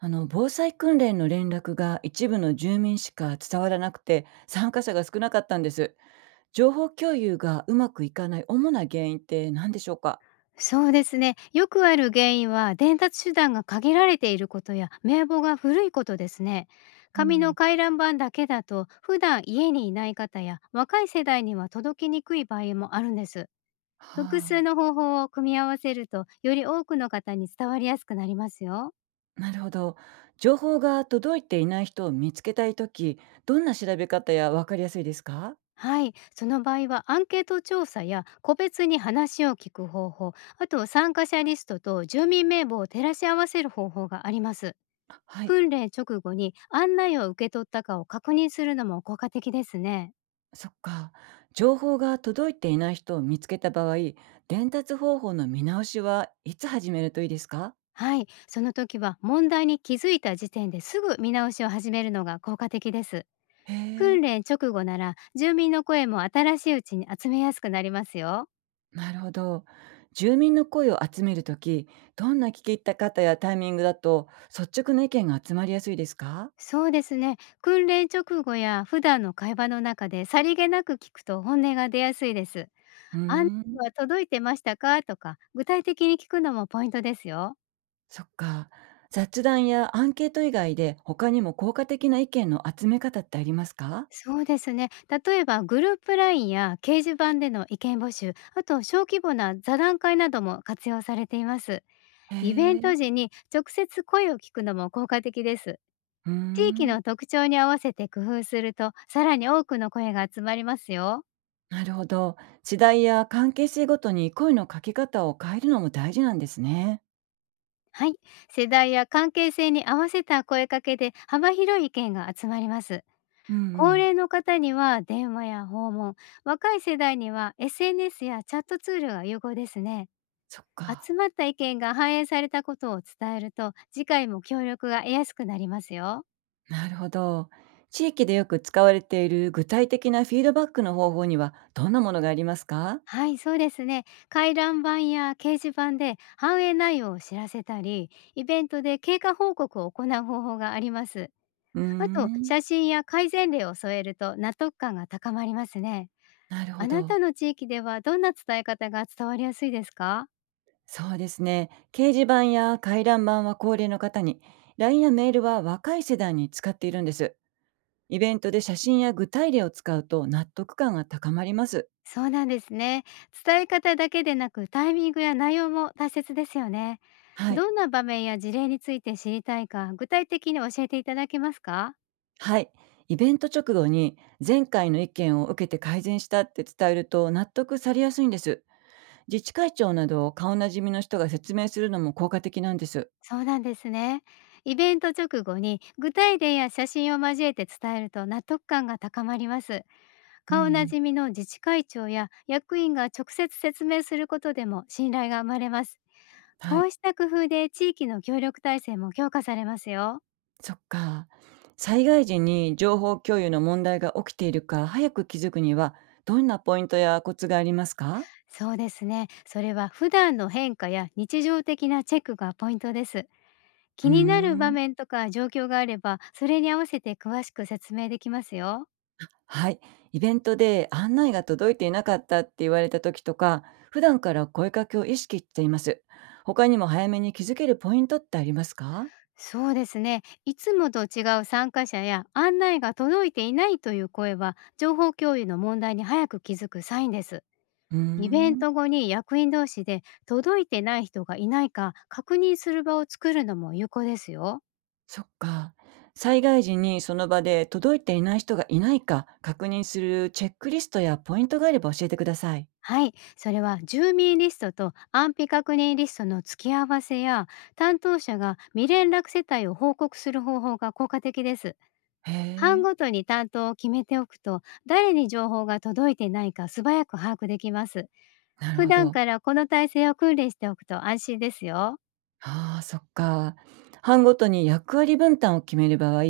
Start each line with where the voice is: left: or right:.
right: 防災訓練の連絡が一部の住民しか伝わらなくて、参加者が少なかったんです。情報共有がうまくいかない主な原因って何でしょうか？
left: そうですね。よくある原因は伝達手段が限られていることや名簿が古いことですね。
right: う
left: 紙の
right: ん、
left: 回覧板だけだと普段家にいない方や若い世代には届きにくい場合もあるんです。
right: は
left: 複数
right: あ、
left: の方法を組み合わせるとより多くの方に伝わりやすくなりますよ。
right: なるほど。情報が届いていない人を見つけたいとき、どんな調べ方やわかりやすいですか？
left: はい、その場合はアンケート調査や個別に話を聞く方法、あと参加者リストと住民名簿を照らし合わせる方法があります。
right: あ、はい。
left: 訓練直後に案内を受け取ったかを確認するのも効果的ですね。
right: そっか。情報が届いていない人を見つけた場合、伝達方法の見直しはいつ始めるといいですか？
left: はい、その時は問題に気づいた時点ですぐ見直しを始めるのが効果的です。
right: へ
left: 訓
right: え、
left: 練直後なら住民の声も新しいうちに集めやすくなりますよ。
right: なるほど。住民の声を集めるとき、どんな聞き入った方やタイミングだと率直な意見が集まりやすいですか？
left: そうですね。訓練直後や普段の会話の中でさりげなく聞くと本音が出やすいです。
right: うー
left: 案内
right: ん、
left: は届いてましたかとか、具体的に聞くのもポイントですよ。
right: そっか。雑談やアンケート以外で他にも効果的な意見の集め方ってありますか？
left: そうですね。例えばグループラインや掲示板での意見募集、あと小規模な座談会なども活用されています。
right: へ
left: イベント
right: え、
left: 時に直接声を聞くのも効果的です。
right: うー
left: 地域
right: ん、
left: の特徴に合わせて工夫すると、さらに多くの声が集まりますよ。
right: なるほど。時代や関係性ごとに声のかけ方を変えるのも大事なんですね。
left: はい。世代や関係性に合わせた声かけで幅広い意見が集まります。
right: うんう
left: 高
right: ん、
left: 齢の方には電話や訪問、若い世代には SNS やチャットツールが有効ですね。
right: そっか。
left: 集まった意見が反映されたことを伝えると、次回も協力が得やすくなりますよ。
right: なるほど。地域でよく使われている具体的なフィードバックの方法にはどんなものがありますか？
left: はい、そうですね。回覧板や掲示板で反映内容を知らせたり、イベントで経過報告を行う方法があります。
right: うー
left: あと、
right: ん、
left: 写真や改善例を添えると納得感が高まりますね。
right: なる
left: あ
right: ほ
left: なた
right: ど。
left: の地域ではどんな伝え方が伝わりやすいですか？
right: そうですね。掲示板や回覧板は高齢の方に、LINE やメールは若い世代に使っているんです。イベントで写真や具体例を使うと納得感が高まります。
left: そうなんですね。伝え方だけでなく、タイミングや内容も大切ですよね。
right: はい。
left: どんな場面や事例について知りたいか、具体的に教えていただけますか？
right: はい。イベント直後に前回の意見を受けて改善したって伝えると納得されやすいんです。自治会長など顔なじみの人が説明するのも効果的なんです。
left: そうなんですね。イベント直後に具体例や写真を交えて伝えると納得感が高まります。
right: う
left: 顔
right: んう
left: な
right: ん。
left: じみの自治会長や役員が直接説明することでも信頼が生まれます。
right: は
left: こ
right: い。
left: うした工夫で地域の協力体制も強化されますよ。
right: そっか。災害時に情報共有の問題が起きているか早く気づくには、どんなポイントやコツがありますか？
left: そうですね。それは普段の変化や日常的なチェックがポイントです。
right: う
left: 気
right: ー
left: になる場
right: ん。
left: 面とか状況があれば、それに合わせて詳しく説明できますよ。
right: はい。イベントで案内が届いていなかったって言われた時とか、普段から声かけを意識しています。他にも早めに気づけるポイントってありますか？
left: そうですね。いつもと違う参加者や案内が届いていないという声は、情報共有の問題に早く気づくサインです。
right: うー
left: イベン
right: ん。
left: ト後に役員同士で届いてない人がいないか確認する場を作るのも有効ですよ。
right: そっか。災害時にその場で届いていない人がいないか確認するチェックリストやポイントがあれば教えてください。
left: はい、それは住民リストと安否確認リストの付き合わせや、担当者が未連絡世帯を報告する方法が効果的です。
right: へ
left: 班
right: え、
left: ごとに担当を決めておくと、誰に情報が届いてないか素早く把握できます。
right: なる
left: 普
right: ほ
left: 段
right: ど。
left: からこの体制を訓練しておくと安心ですよ。
right: ああ、そっか。班ごとに役割分担を決める場合、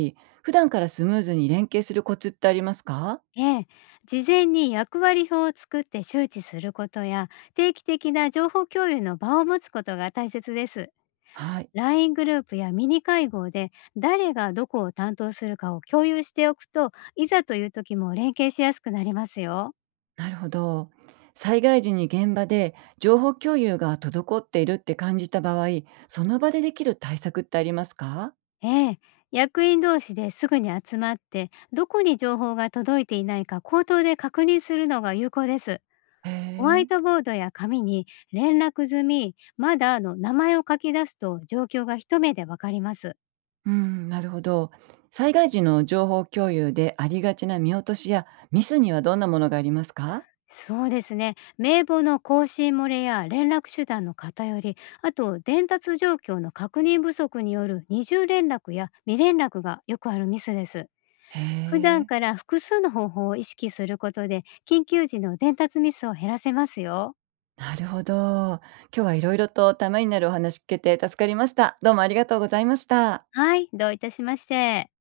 right: 普段からスムーズに連携するコツってありますか？
left: ええ、事前に役割表を作って周知することや、定期的な情報共有の場を持つことが大切です。
right: はい、
left: LINE グループやミニ会合で誰がどこを担当するかを共有しておくと、いざという時も連携しやすくなりますよ。
right: なるほど。災害時に現場で情報共有が滞っているって感じた場合、その場でできる対策ってありますか？
left: ええ、役員同士ですぐに集まってどこに情報が届いていないか口頭で確認するのが有効です。
right: へ
left: ホワイ
right: え。
left: トボードや紙に連絡済みまだの名前を書き出すと、状況が一目でわかります。
right: うん、なるほど。災害時の情報共有でありがちな見落としやミスにはどんなものがありますか？
left: そうですね。名簿の更新漏れや連絡手段の偏り、あと伝達状況の確認不足による二重連絡や未連絡がよくあるミスです。
right: へ
left: 普段
right: え、
left: から複数の方法を意識することで、緊急時の伝達ミスを減らせますよ。
right: なるほど。今日はいろいろとためになるお話聞けて助かりました。どうもありがとうございました。
left: はい、どういたしまして。